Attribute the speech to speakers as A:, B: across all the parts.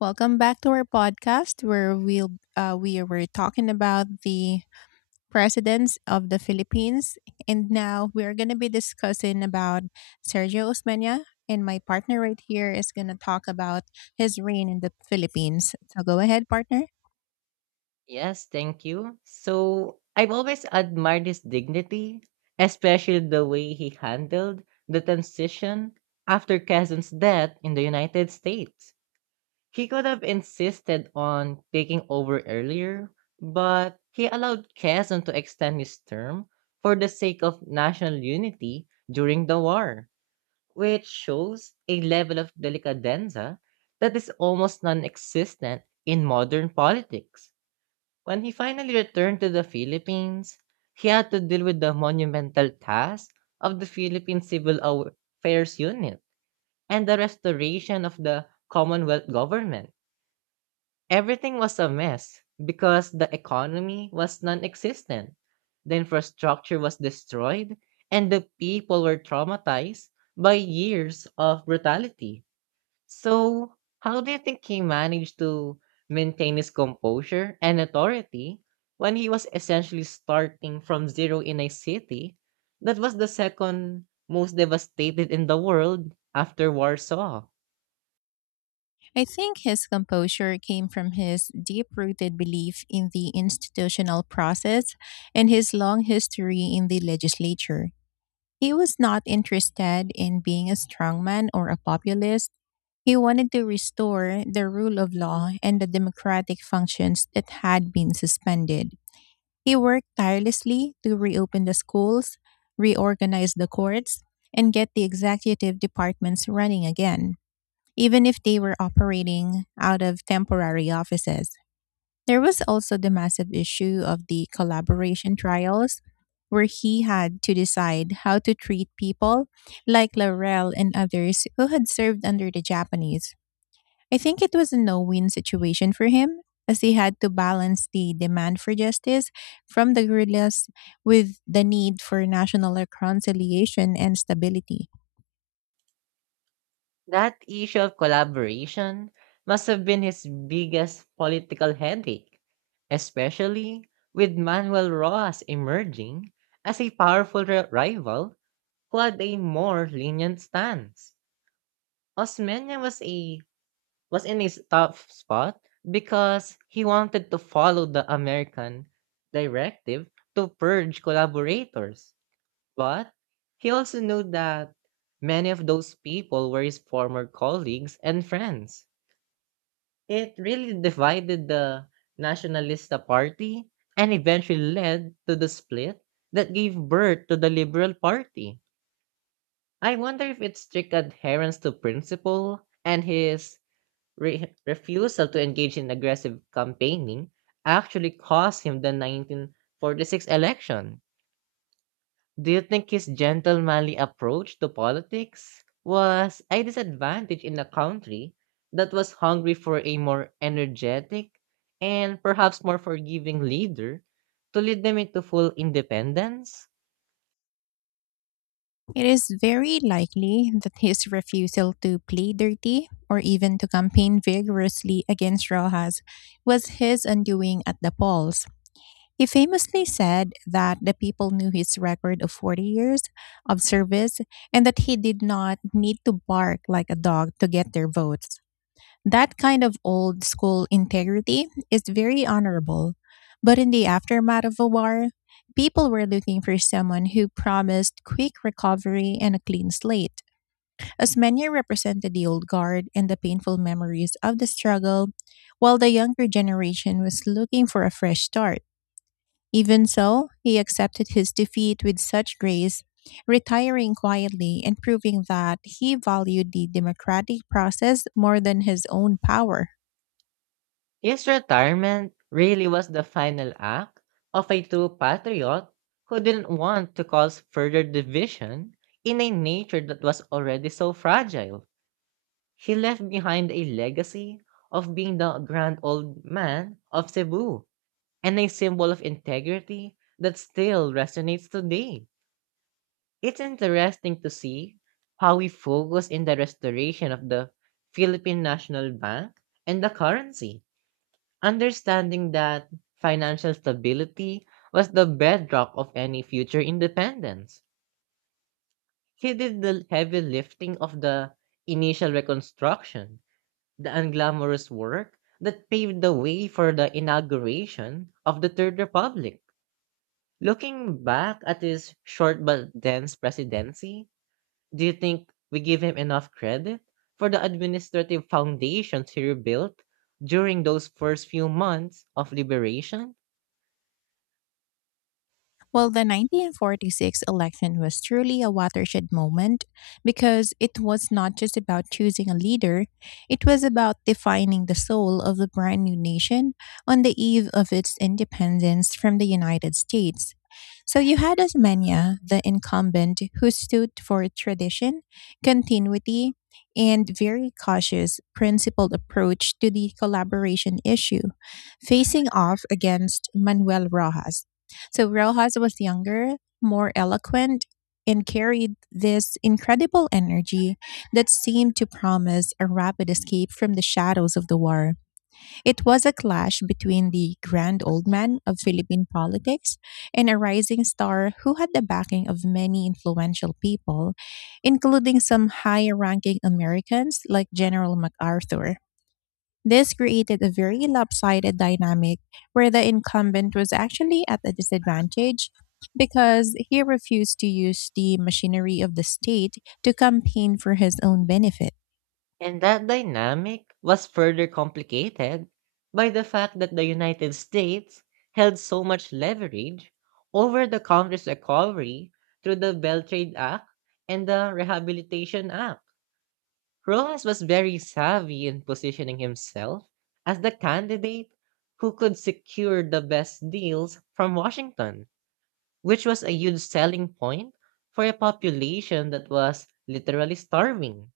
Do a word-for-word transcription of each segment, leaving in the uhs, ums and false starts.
A: Welcome back to our podcast where we'll uh, we were talking about the presidents of the Philippines, and now we're gonna be discussing about Sergio Osmeña. And my partner right here is gonna talk about his reign in the Philippines. So go ahead, partner.
B: Yes, thank you. So I've always admired his dignity, especially the way he handled the transition after Kazan's death in the United States. He could have insisted on taking over earlier, but he allowed Kazan to extend his term for the sake of national unity during the war, which shows a level of delicadenza that is almost non existent in modern politics. When he finally returned to the Philippines, he had to deal with the monumental task of the Philippine Civil Affairs Unit and the restoration of the Commonwealth government. Everything was a mess because the economy was non existent, the infrastructure was destroyed, and the people were traumatized by years of brutality. So, how do you think he managed to maintain his composure and authority when he was essentially starting from zero in a city that was the second most devastated in the world after Warsaw?
A: I think his composure came from his deep-rooted belief in the institutional process and his long history in the legislature. He was not interested in being a strongman or a populist. He wanted to restore the rule of law and the democratic functions that had been suspended. He worked tirelessly to reopen the schools, reorganize the courts, and get the executive departments running again, even if they were operating out of temporary offices. There was also the massive issue of the collaboration trials, where he had to decide how to treat people like Laurel and others who had served under the Japanese. I think it was a no win situation for him, as he had to balance the demand for justice from the guerrillas with the need for national reconciliation and stability.
B: That issue of collaboration must have been his biggest political headache, especially with Manuel Roas emerging as a powerful ri- rival who had a more lenient stance. Osmeña was a was in a s- tough spot because he wanted to follow the American directive to purge collaborators. But he also knew that many of those people were his former colleagues and friends. It really divided the Nationalista Party and eventually led to the split that gave birth to the Liberal Party. I wonder if its strict adherence to principle and his Re refusal to engage in aggressive campaigning actually cost him the nineteen forty-six election. Do you think his gentlemanly approach to politics was a disadvantage in a country that was hungry for a more energetic and perhaps more forgiving leader to lead them into full independence?
A: It is very likely that his refusal to plead dirty or even to campaign vigorously against Rojas was his undoing at the polls. He famously said that the people knew his record of forty years of service and that he did not need to bark like a dog to get their votes. That kind of old school integrity is very honorable. But in the aftermath of a war, people were looking for someone who promised quick recovery and a clean slate. As many represented the old guard and the painful memories of the struggle, while the younger generation was looking for a fresh start. Even so, he accepted his defeat with such grace, retiring quietly and proving that he valued the democratic process more than his own power.
B: His retirement really was the final act of a true patriot who didn't want to cause further division in a nature that was already so fragile. He left behind a legacy of being the grand old man of Cebu and a symbol of integrity that still resonates today. It's interesting to see how we focus in the restoration of the Philippine National Bank and the currency, understanding that financial stability was the bedrock of any future independence. He did the heavy lifting of the initial reconstruction, the unglamorous work that paved the way for the inauguration of the Third Republic. Looking back at his short but dense presidency, do you think we give him enough credit for the administrative foundations he rebuilt during those first few months of liberation?
A: Well, the nineteen forty-six election was truly a watershed moment, because it was not just about choosing a leader. It was about defining the soul of the brand new nation on the eve of its independence from the United States. So you had Osmania, the incumbent, who stood for tradition, continuity, and very cautious, principled approach to the collaboration issue, facing off against Manuel Rojas. So Rojas was younger, more eloquent, and carried this incredible energy that seemed to promise a rapid escape from the shadows of the war. It was a clash between the grand old man of Philippine politics and a rising star who had the backing of many influential people, including some high ranking Americans like General MacArthur. This created a very lopsided dynamic where the incumbent was actually at a disadvantage, because he refused to use the machinery of the state to campaign for his own benefit.
B: And that dynamic was further complicated by the fact that the United States held so much leverage over the country's recovery through the Beltrade Act and the Rehabilitation Act. Rojas was very savvy in positioning himself as the candidate who could secure the best deals from Washington, which was a huge selling point for a population that was literally starving.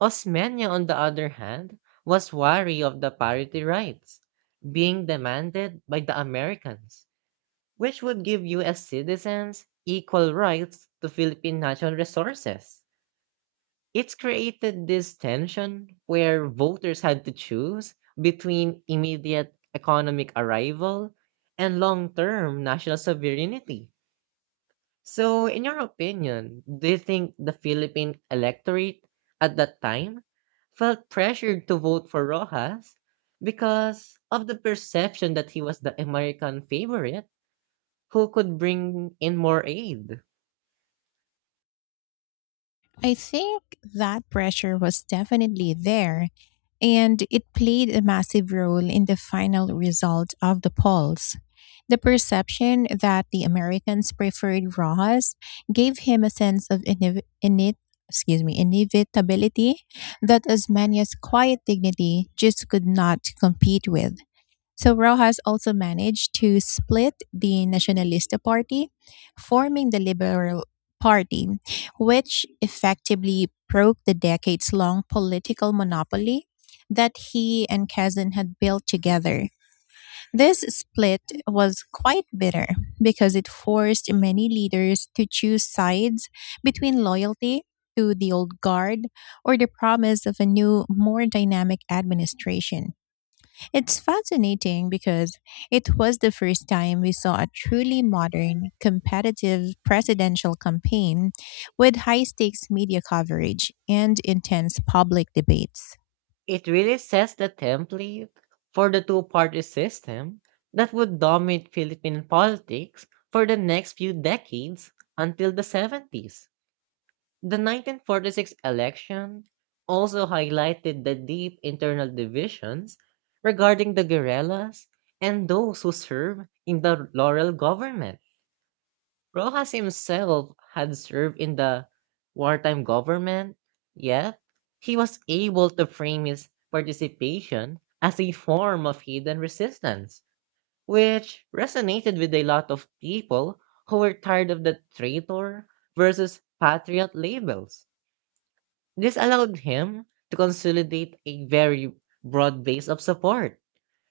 B: Osmeña, on the other hand, was wary of the parity rights being demanded by the Americans, which would give U S citizens equal rights to Philippine natural resources. It's created this tension where voters had to choose between immediate economic arrival and long term national sovereignty. So, in your opinion, do you think the Philippine electorate at that time felt pressured to vote for Rojas because of the perception that he was the American favorite who could bring in more aid?
A: I think that pressure was definitely there, and it played a massive role in the final result of the polls. The perception that the Americans preferred Rojas gave him a sense of inev- init- excuse me, inevitability, that as many as quiet dignity just could not compete with. So Rojas also managed to split the Nacionalista Party, forming the Liberal Party, which effectively broke the decades long political monopoly that he and Kazan had built together. This split was quite bitter, because it forced many leaders to choose sides between loyalty to the old guard or the promise of a new, more dynamic administration. It's fascinating, because it was the first time we saw a truly modern, competitive presidential campaign with high stakes media coverage and intense public debates.
B: It really sets the template for the two party system that would dominate Philippine politics for the next few decades until the seventies. The nineteen forty-six election also highlighted the deep internal divisions regarding the guerrillas and those who serve in the Laurel government. Rojas himself had served in the wartime government, yet he was able to frame his participation as a form of hidden resistance, which resonated with a lot of people who were tired of the traitor versus patriot labels. This allowed him to consolidate a very broad base of support,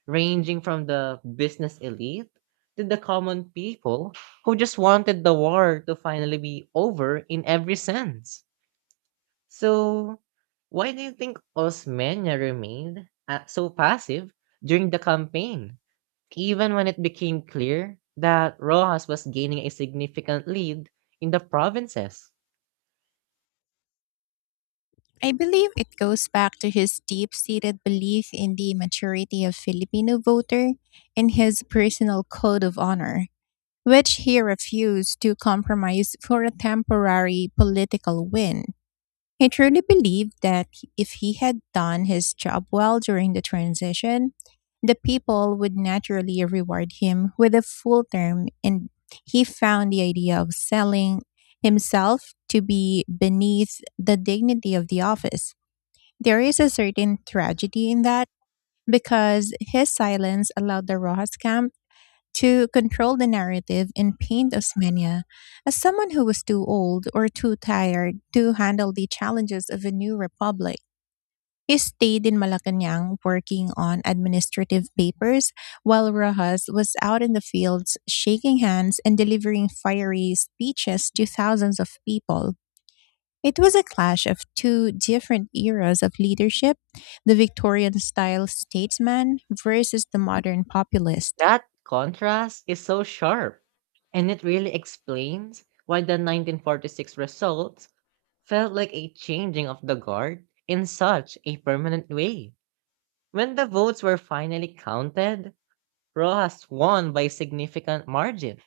B: ranging from the business elite to the common people who just wanted the war to finally be over in every sense. So, why do you think Osmeña remained uh, so passive during the campaign, even when it became clear that Rojas was gaining a significant lead in the provinces?
A: I believe it goes back to his deep seated belief in the maturity of Filipino voter and his personal code of honor, which he refused to compromise for a temporary political win. He truly believed that if he had done his job well during the transition, the people would naturally reward him with a full term, and he found the idea of selling himself to be beneath the dignity of the office. There is a certain tragedy in that, because his silence allowed the Rojas camp to control the narrative and paint Osmania as someone who was too old or too tired to handle the challenges of a new republic. He stayed in Malacanang working on administrative papers while Rojas was out in the fields shaking hands and delivering fiery speeches to thousands of people. It was a clash of two different eras of leadership, the Victorian style statesman versus the modern populist.
B: That contrast is so sharp, and it really explains why the nineteen forty-six results felt like a changing of the guard in such a permanent way. When the votes were finally counted, Rojas won by significant margin,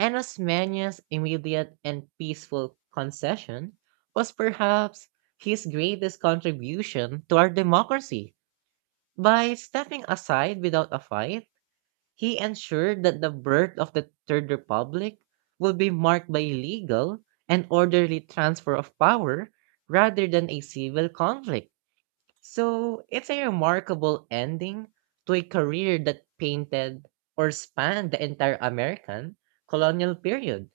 B: and Osmania's immediate and peaceful concession was perhaps his greatest contribution to our democracy. By stepping aside without a fight, he ensured that the birth of the Third Republic would be marked by legal and orderly transfer of power rather than a civil conflict. So it's a remarkable ending to a career that painted or spanned the entire American colonial period,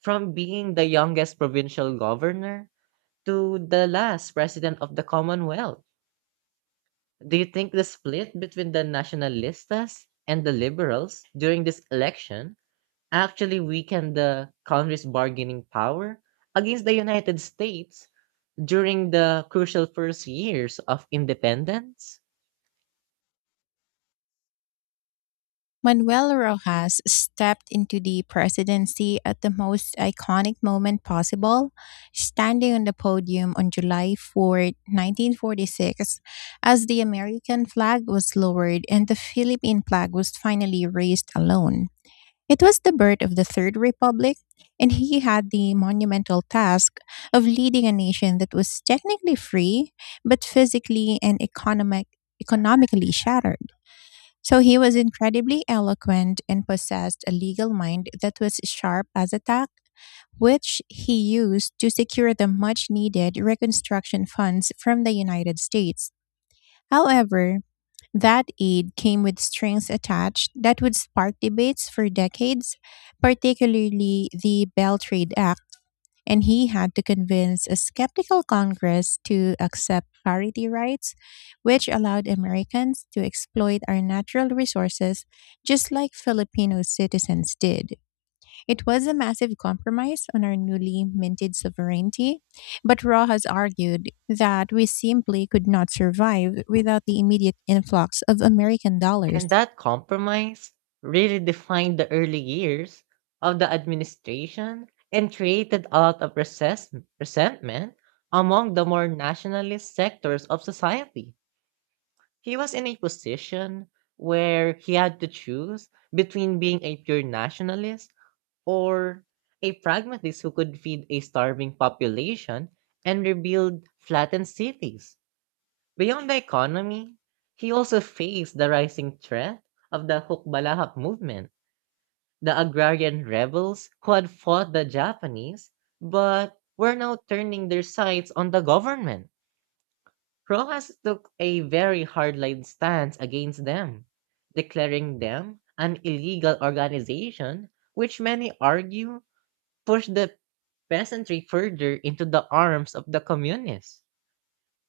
B: from being the youngest provincial governor to the last president of the Commonwealth. Do you think the split between the nationalistas and the liberals during this election actually weakened the Congress' bargaining power against the United States during the crucial first years of independence?
A: Manuel Rojas stepped into the presidency at the most iconic moment possible, standing on the podium on July four, nineteen forty-six, as the American flag was lowered and the Philippine flag was finally raised alone. It was the birth of the Third Republic, and he had the monumental task of leading a nation that was technically free, but physically and economic, economically shattered. So he was incredibly eloquent and possessed a legal mind that was sharp as a tack, which he used to secure the much needed reconstruction funds from the United States. However, that aid came with strings attached that would spark debates for decades, particularly the Bell Trade Act, and he had to convince a skeptical Congress to accept parity rights, which allowed Americans to exploit our natural resources just like Filipino citizens did. It was a massive compromise on our newly minted sovereignty, but Raw has argued that we simply could not survive without the immediate influx of American dollars.
B: And that compromise really defined the early years of the administration and created a lot of resess- resentment among the more nationalist sectors of society. He was in a position where he had to choose between being a pure nationalist or a pragmatist who could feed a starving population and rebuild flattened cities. Beyond the economy, he also faced the rising threat of the Hukbalahap movement, the agrarian rebels who had fought the Japanese but were now turning their sights on the government. Rojas took a very hardline stance against them, declaring them an illegal organization, which many argue pushed the peasantry further into the arms of the communists.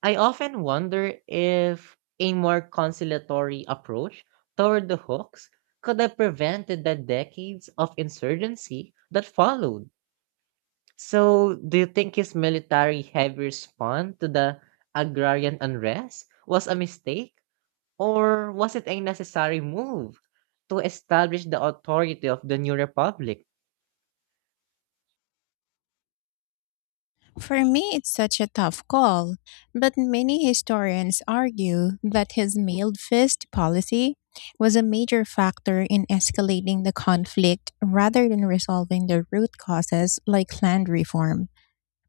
B: I often wonder if a more conciliatory approach toward the hooks could have prevented the decades of insurgency that followed. So, do you think his military heavy response to the agrarian unrest was a mistake, or was it a necessary move to establish the authority of the new republic?
A: For me, it's such a tough call, but many historians argue that his mailed fist policy was a major factor in escalating the conflict rather than resolving the root causes like land reform.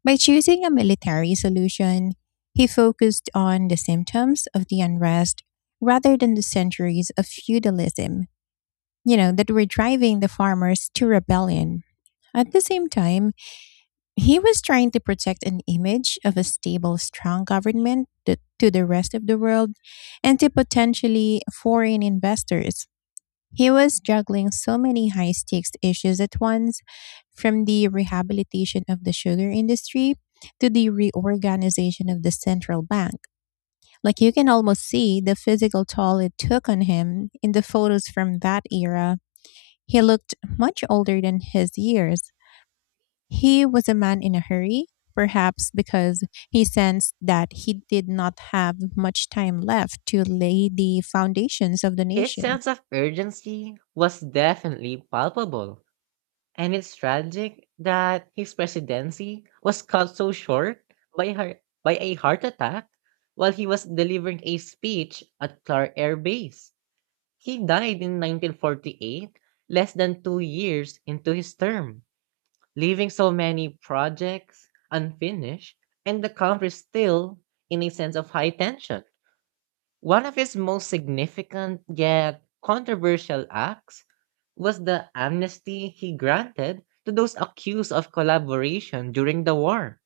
A: By choosing a military solution, he focused on the symptoms of the unrest rather than the centuries of feudalism, you know, that were driving the farmers to rebellion. At the same time, he was trying to protect an image of a stable, strong government th- to the rest of the world and to potentially foreign investors. He was juggling so many high stakes issues at once, from the rehabilitation of the sugar industry to the reorganization of the central bank. Like, you can almost see the physical toll it took on him in the photos from that era. He looked much older than his years. He was a man in a hurry, perhaps because he sensed that he did not have much time left to lay the foundations of the
B: His
A: nation.
B: sense of urgency was definitely palpable. And it's tragic that his presidency was cut so short by her by a heart attack while he was delivering a speech at Clark Air Base. He died in nineteen forty-eight, less than two years into his term, leaving so many projects unfinished and the country still in a sense of high tension. One of his most significant yet controversial acts was the amnesty he granted to those accused of collaboration during the war,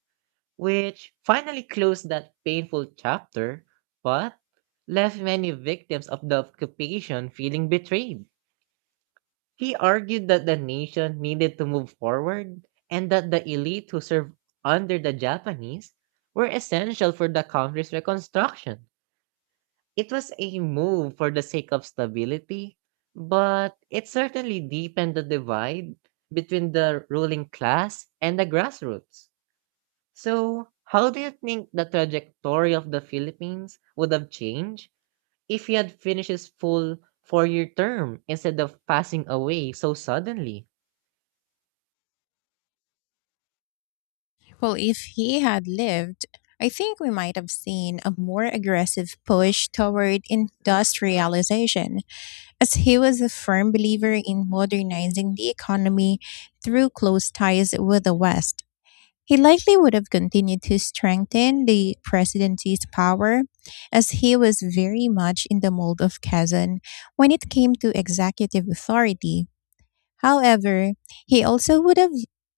B: which finally closed that painful chapter but left many victims of the occupation feeling betrayed. He argued that the nation needed to move forward and that the elite who served under the Japanese were essential for the country's reconstruction. It was a move for the sake of stability, but it certainly deepened the divide between the ruling class and the grassroots. So, how do you think the trajectory of the Philippines would have changed if he had finished his full four year term instead of passing away so suddenly?
A: Well, if he had lived, I think we might have seen a more aggressive push toward industrialization, as he was a firm believer in modernizing the economy through close ties with the West. He likely would have continued to strengthen the presidency's power, as he was very much in the mold of Kazan when it came to executive authority. However, he also would have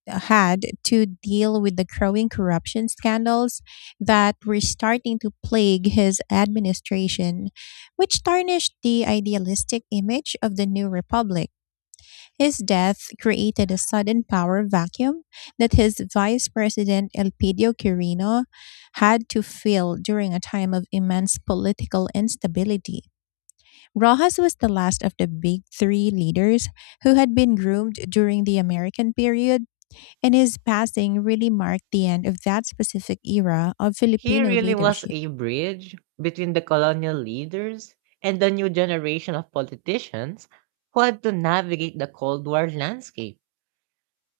A: had to deal with the growing corruption scandals that were starting to plague his administration, which tarnished the idealistic image of the new republic. His death created a sudden power vacuum that his vice president Elpidio Quirino had to fill during a time of immense political instability. Rojas was the last of the big three leaders who had been groomed during the American period, and his passing really marked the end of that specific era of
B: He
A: Filipino
B: really was
A: leadership.
B: a bridge between the colonial leaders and the new generation of politicians who had to navigate the Cold War landscape.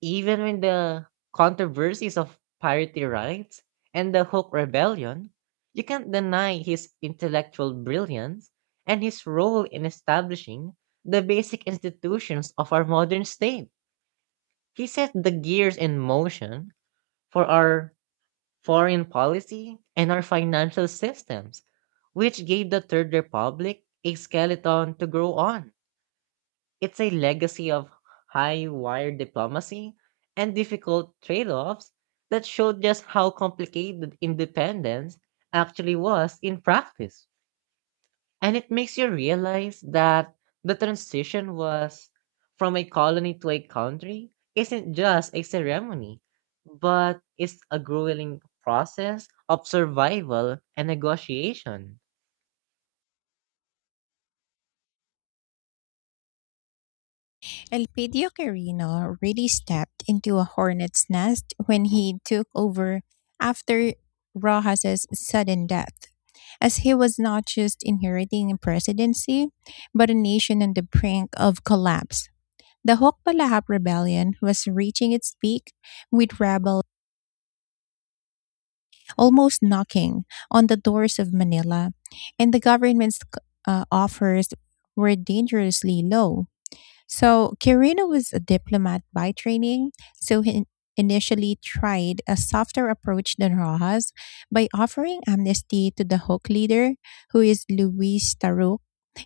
B: Even when the controversies of parity rights and the Hook Rebellion, you can't deny his intellectual brilliance and his role in establishing the basic institutions of our modern state. He set the gears in motion for our foreign policy and our financial systems, which gave the Third Republic a skeleton to grow on. It's a legacy of high wire diplomacy and difficult trade offs that showed just how complicated independence actually was in practice. And it makes you realize that the transition was from a colony to a country isn't just a ceremony, but it's a grueling process of survival and negotiation.
A: Elpidio Quirino really stepped into a hornet's nest when he took over after Rojas' sudden death, as he was not just inheriting a presidency, but a nation on the brink of collapse. The Hokbalahap rebellion was reaching its peak, with rebels almost knocking on the doors of Manila, and the government's uh, offers were dangerously low. So Quirino was a diplomat by training, so he initially tried a softer approach than Rojas by offering amnesty to the Hawk leader, who is Luis Taruk,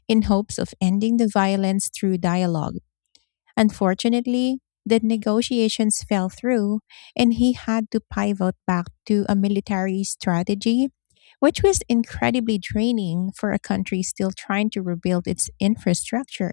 A: in hopes of ending the violence through dialogue. Unfortunately, the negotiations fell through, and he had to pivot back to a military strategy, which was incredibly draining for a country still trying to rebuild its infrastructure.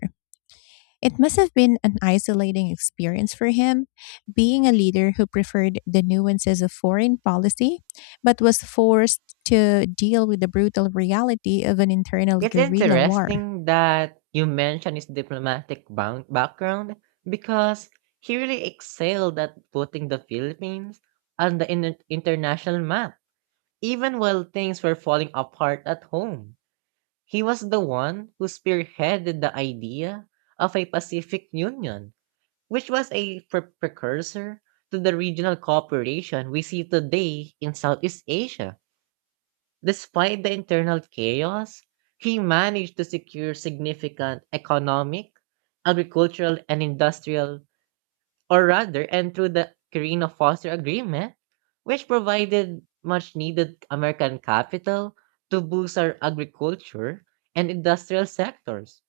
A: It must have been an isolating experience for him, being a leader who preferred the nuances of foreign policy, but was forced to deal with the brutal reality of an internal
B: It's
A: guerrilla war.
B: interesting that you mention his diplomatic bound background because he really excelled at putting the Philippines on the in- international map, even while things were falling apart at home. He was the one who spearheaded the idea of a Pacific Union, which was a pre- precursor to the regional cooperation we see today in Southeast Asia. Despite the internal chaos, he managed to secure significant economic, agricultural, and industrial, or rather, and through the Carino Foster Agreement, which provided much needed American capital to boost our agriculture and industrial sectors.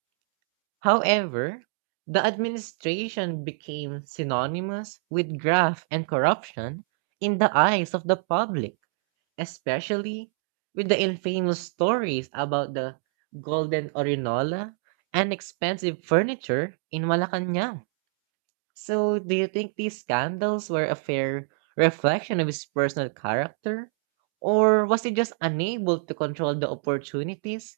B: However, the administration became synonymous with graft and corruption in the eyes of the public, especially with the infamous stories about the golden Orinola and expensive furniture in Malacanang. So, do you think these scandals were a fair reflection of his personal character? Or was he just unable to control the opportunities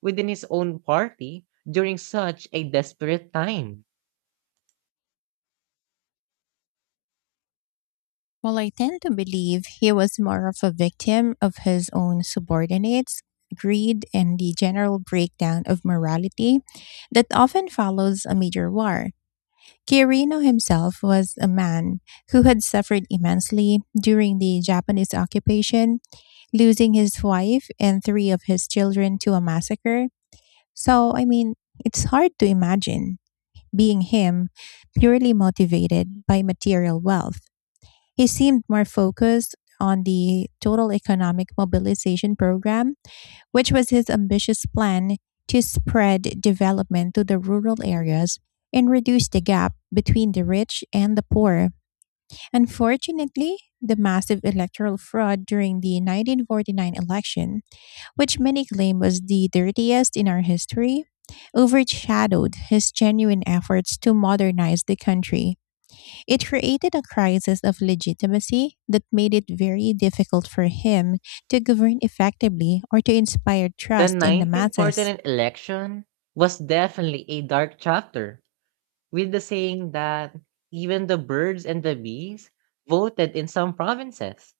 B: within his own party during such a desperate time?
A: While I tend to believe he was more of a victim of his own subordinates, greed, and the general breakdown of morality that often follows a major war. Kirino himself was a man who had suffered immensely during the Japanese occupation, losing his wife and three of his children to a massacre. So, I mean, it's hard to imagine being him purely motivated by material wealth. He seemed more focused on the total economic mobilization program, which was his ambitious plan to spread development to the rural areas and reduce the gap between the rich and the poor. Unfortunately, the massive electoral fraud during the nineteen forty-nine election, which many claim was the dirtiest in our history, overshadowed his genuine efforts to modernize the country. It created a crisis of legitimacy that made it very difficult for him to govern effectively or to inspire
B: The
A: trust in the masses.
B: nineteen forty-nine election was definitely a dark chapter with the saying that even the birds and the bees voted in some provinces,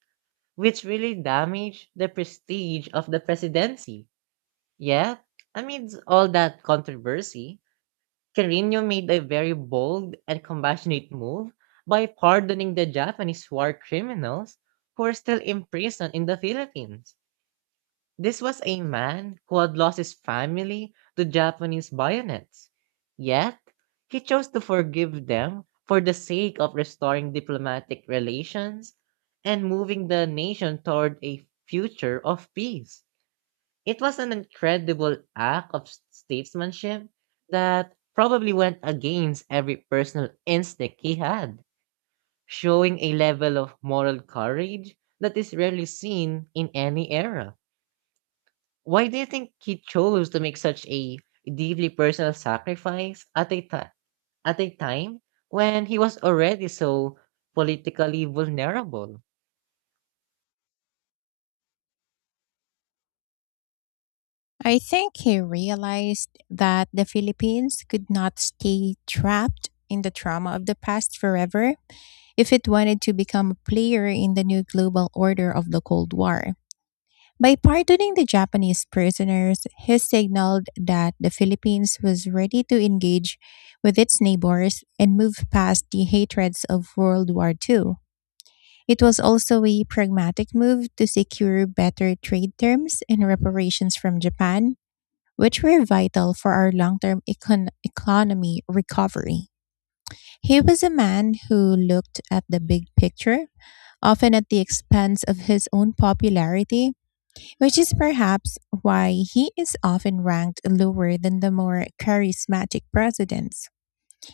B: which really damaged the prestige of the presidency. Yet, amidst all that controversy, Carino made a very bold and compassionate move by pardoning the Japanese war criminals who are still imprisoned in the Philippines. This was a man who had lost his family to Japanese bayonets. Yet, he chose to forgive them for the sake of restoring diplomatic relations and moving the nation toward a future of peace. It was an incredible act of statesmanship that probably went against every personal instinct he had, showing a level of moral courage that is rarely seen in any era. Why do you think he chose to make such a deeply personal sacrifice at a ti- at a time when he was already so politically vulnerable?
A: I think he realized that the Philippines could not stay trapped in the trauma of the past forever if it wanted to become a player in the new global order of the Cold War. By pardoning the Japanese prisoners, he signaled that the Philippines was ready to engage with its neighbors and move past the hatreds of World War two. It was also a pragmatic move to secure better trade terms and reparations from Japan, which were vital for our long term econ- economy recovery. He was a man who looked at the big picture, often at the expense of his own popularity, which is perhaps why he is often ranked lower than the more charismatic presidents.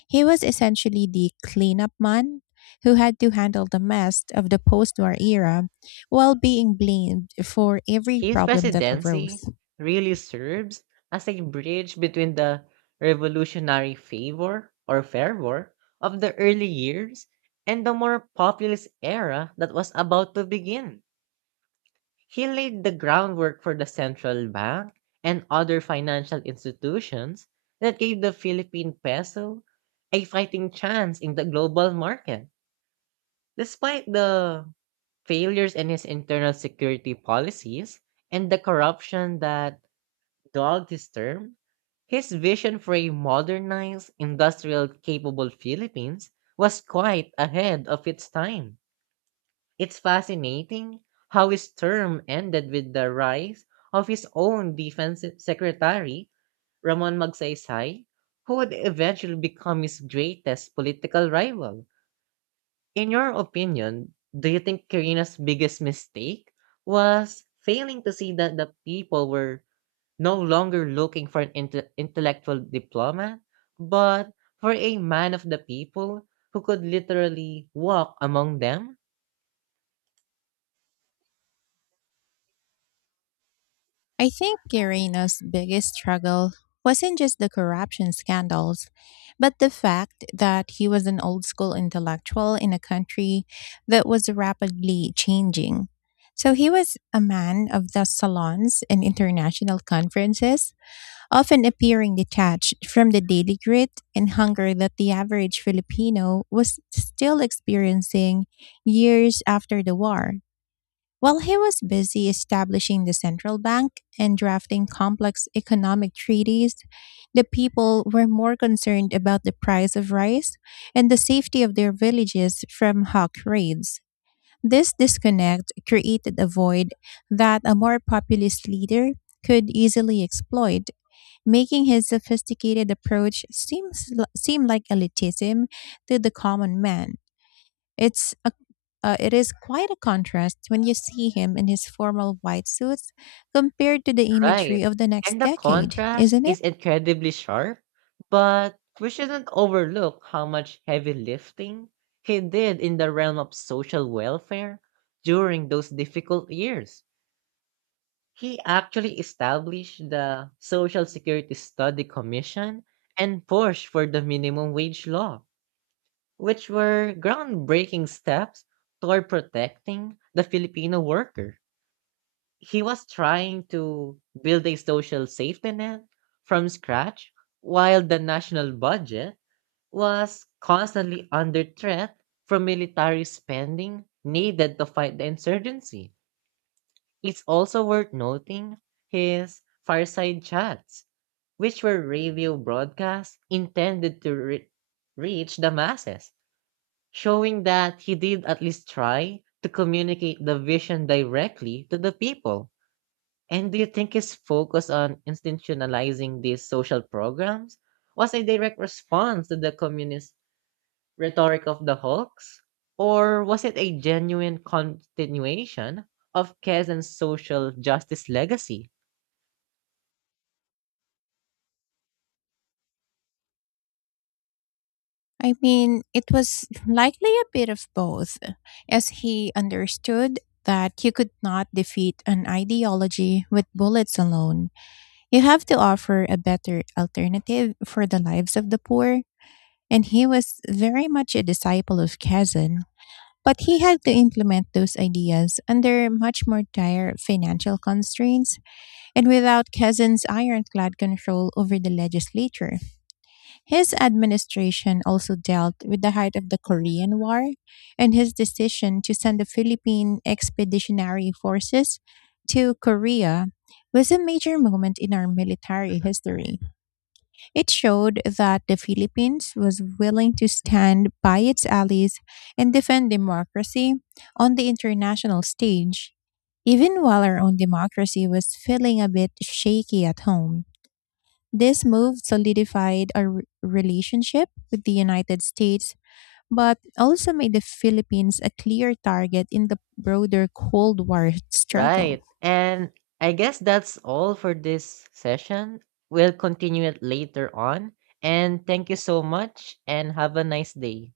A: He was essentially the cleanup man who had to handle the mess of the post war era while being blamed for every
B: His
A: problem that arose.
B: presidency really serves as a bridge between the revolutionary favor or fervor of the early years and the more populist era that was about to begin. He laid the groundwork for the central bank and other financial institutions that gave the Philippine peso a fighting chance in the global market. Despite the failures in his internal security policies and the corruption that dogged his term, his vision for a modernized, industrial capable Philippines was quite ahead of its time. It's fascinating how his term ended with the rise of his own defense secretary, Ramon Magsaysay, who would eventually become his greatest political rival. In your opinion, do you think Carina's biggest mistake was failing to see that the people were no longer looking for an inte- intellectual diplomat, but for a man of the people who could literally walk among them?
A: I think Guerreno's biggest struggle wasn't just the corruption scandals, but the fact that he was an old school intellectual in a country that was rapidly changing. So he was a man of the salons and international conferences, often appearing detached from the daily grit and hunger that the average Filipino was still experiencing years after the war. While he was busy establishing the central bank and drafting complex economic treaties, the people were more concerned about the price of rice and the safety of their villages from hawk raids. This disconnect created a void that a more populist leader could easily exploit, making his sophisticated approach seem, seem like elitism to the common man. It's a, uh, it is quite a contrast when you see him in his formal white suits compared to the imagery
B: Right.
A: of the next
B: And the
A: decade,
B: contrast
A: isn't it?
B: is incredibly sharp, but we shouldn't overlook how much heavy lifting he did in the realm of social welfare during those difficult years. He actually established the Social Security Study Commission and pushed for the minimum wage law, which were groundbreaking steps toward protecting the Filipino worker. He was trying to build a social safety net from scratch while the national budget was constantly under threat from military spending needed to fight the insurgency. It's also worth noting his fireside chats, which were radio broadcasts intended to re- reach the masses, showing that he did at least try to communicate the vision directly to the people. And do you think his focus on institutionalizing these social programs was a direct response to the communist rhetoric of the Hulks? Or was it a genuine continuation of Kazan's social justice legacy?
A: I mean, it was likely a bit of both, as he understood that you could not defeat an ideology with bullets alone. You have to offer a better alternative for the lives of the poor. And he was very much a disciple of Kazan, but he had to implement those ideas under much more dire financial constraints and without Kazin's ironclad control over the legislature. His administration also dealt with the height of the Korean War, and his decision to send the Philippine Expeditionary Forces to Korea was a major moment in our military history. It showed that the Philippines was willing to stand by its allies and defend democracy on the international stage. Even while our own democracy was feeling a bit shaky at home, this move solidified our re- relationship with the United States, but also made the Philippines a clear target in the broader Cold War struggle.
B: Right. And I guess that's all for this session. We'll continue it later on. And thank you so much and have a nice day.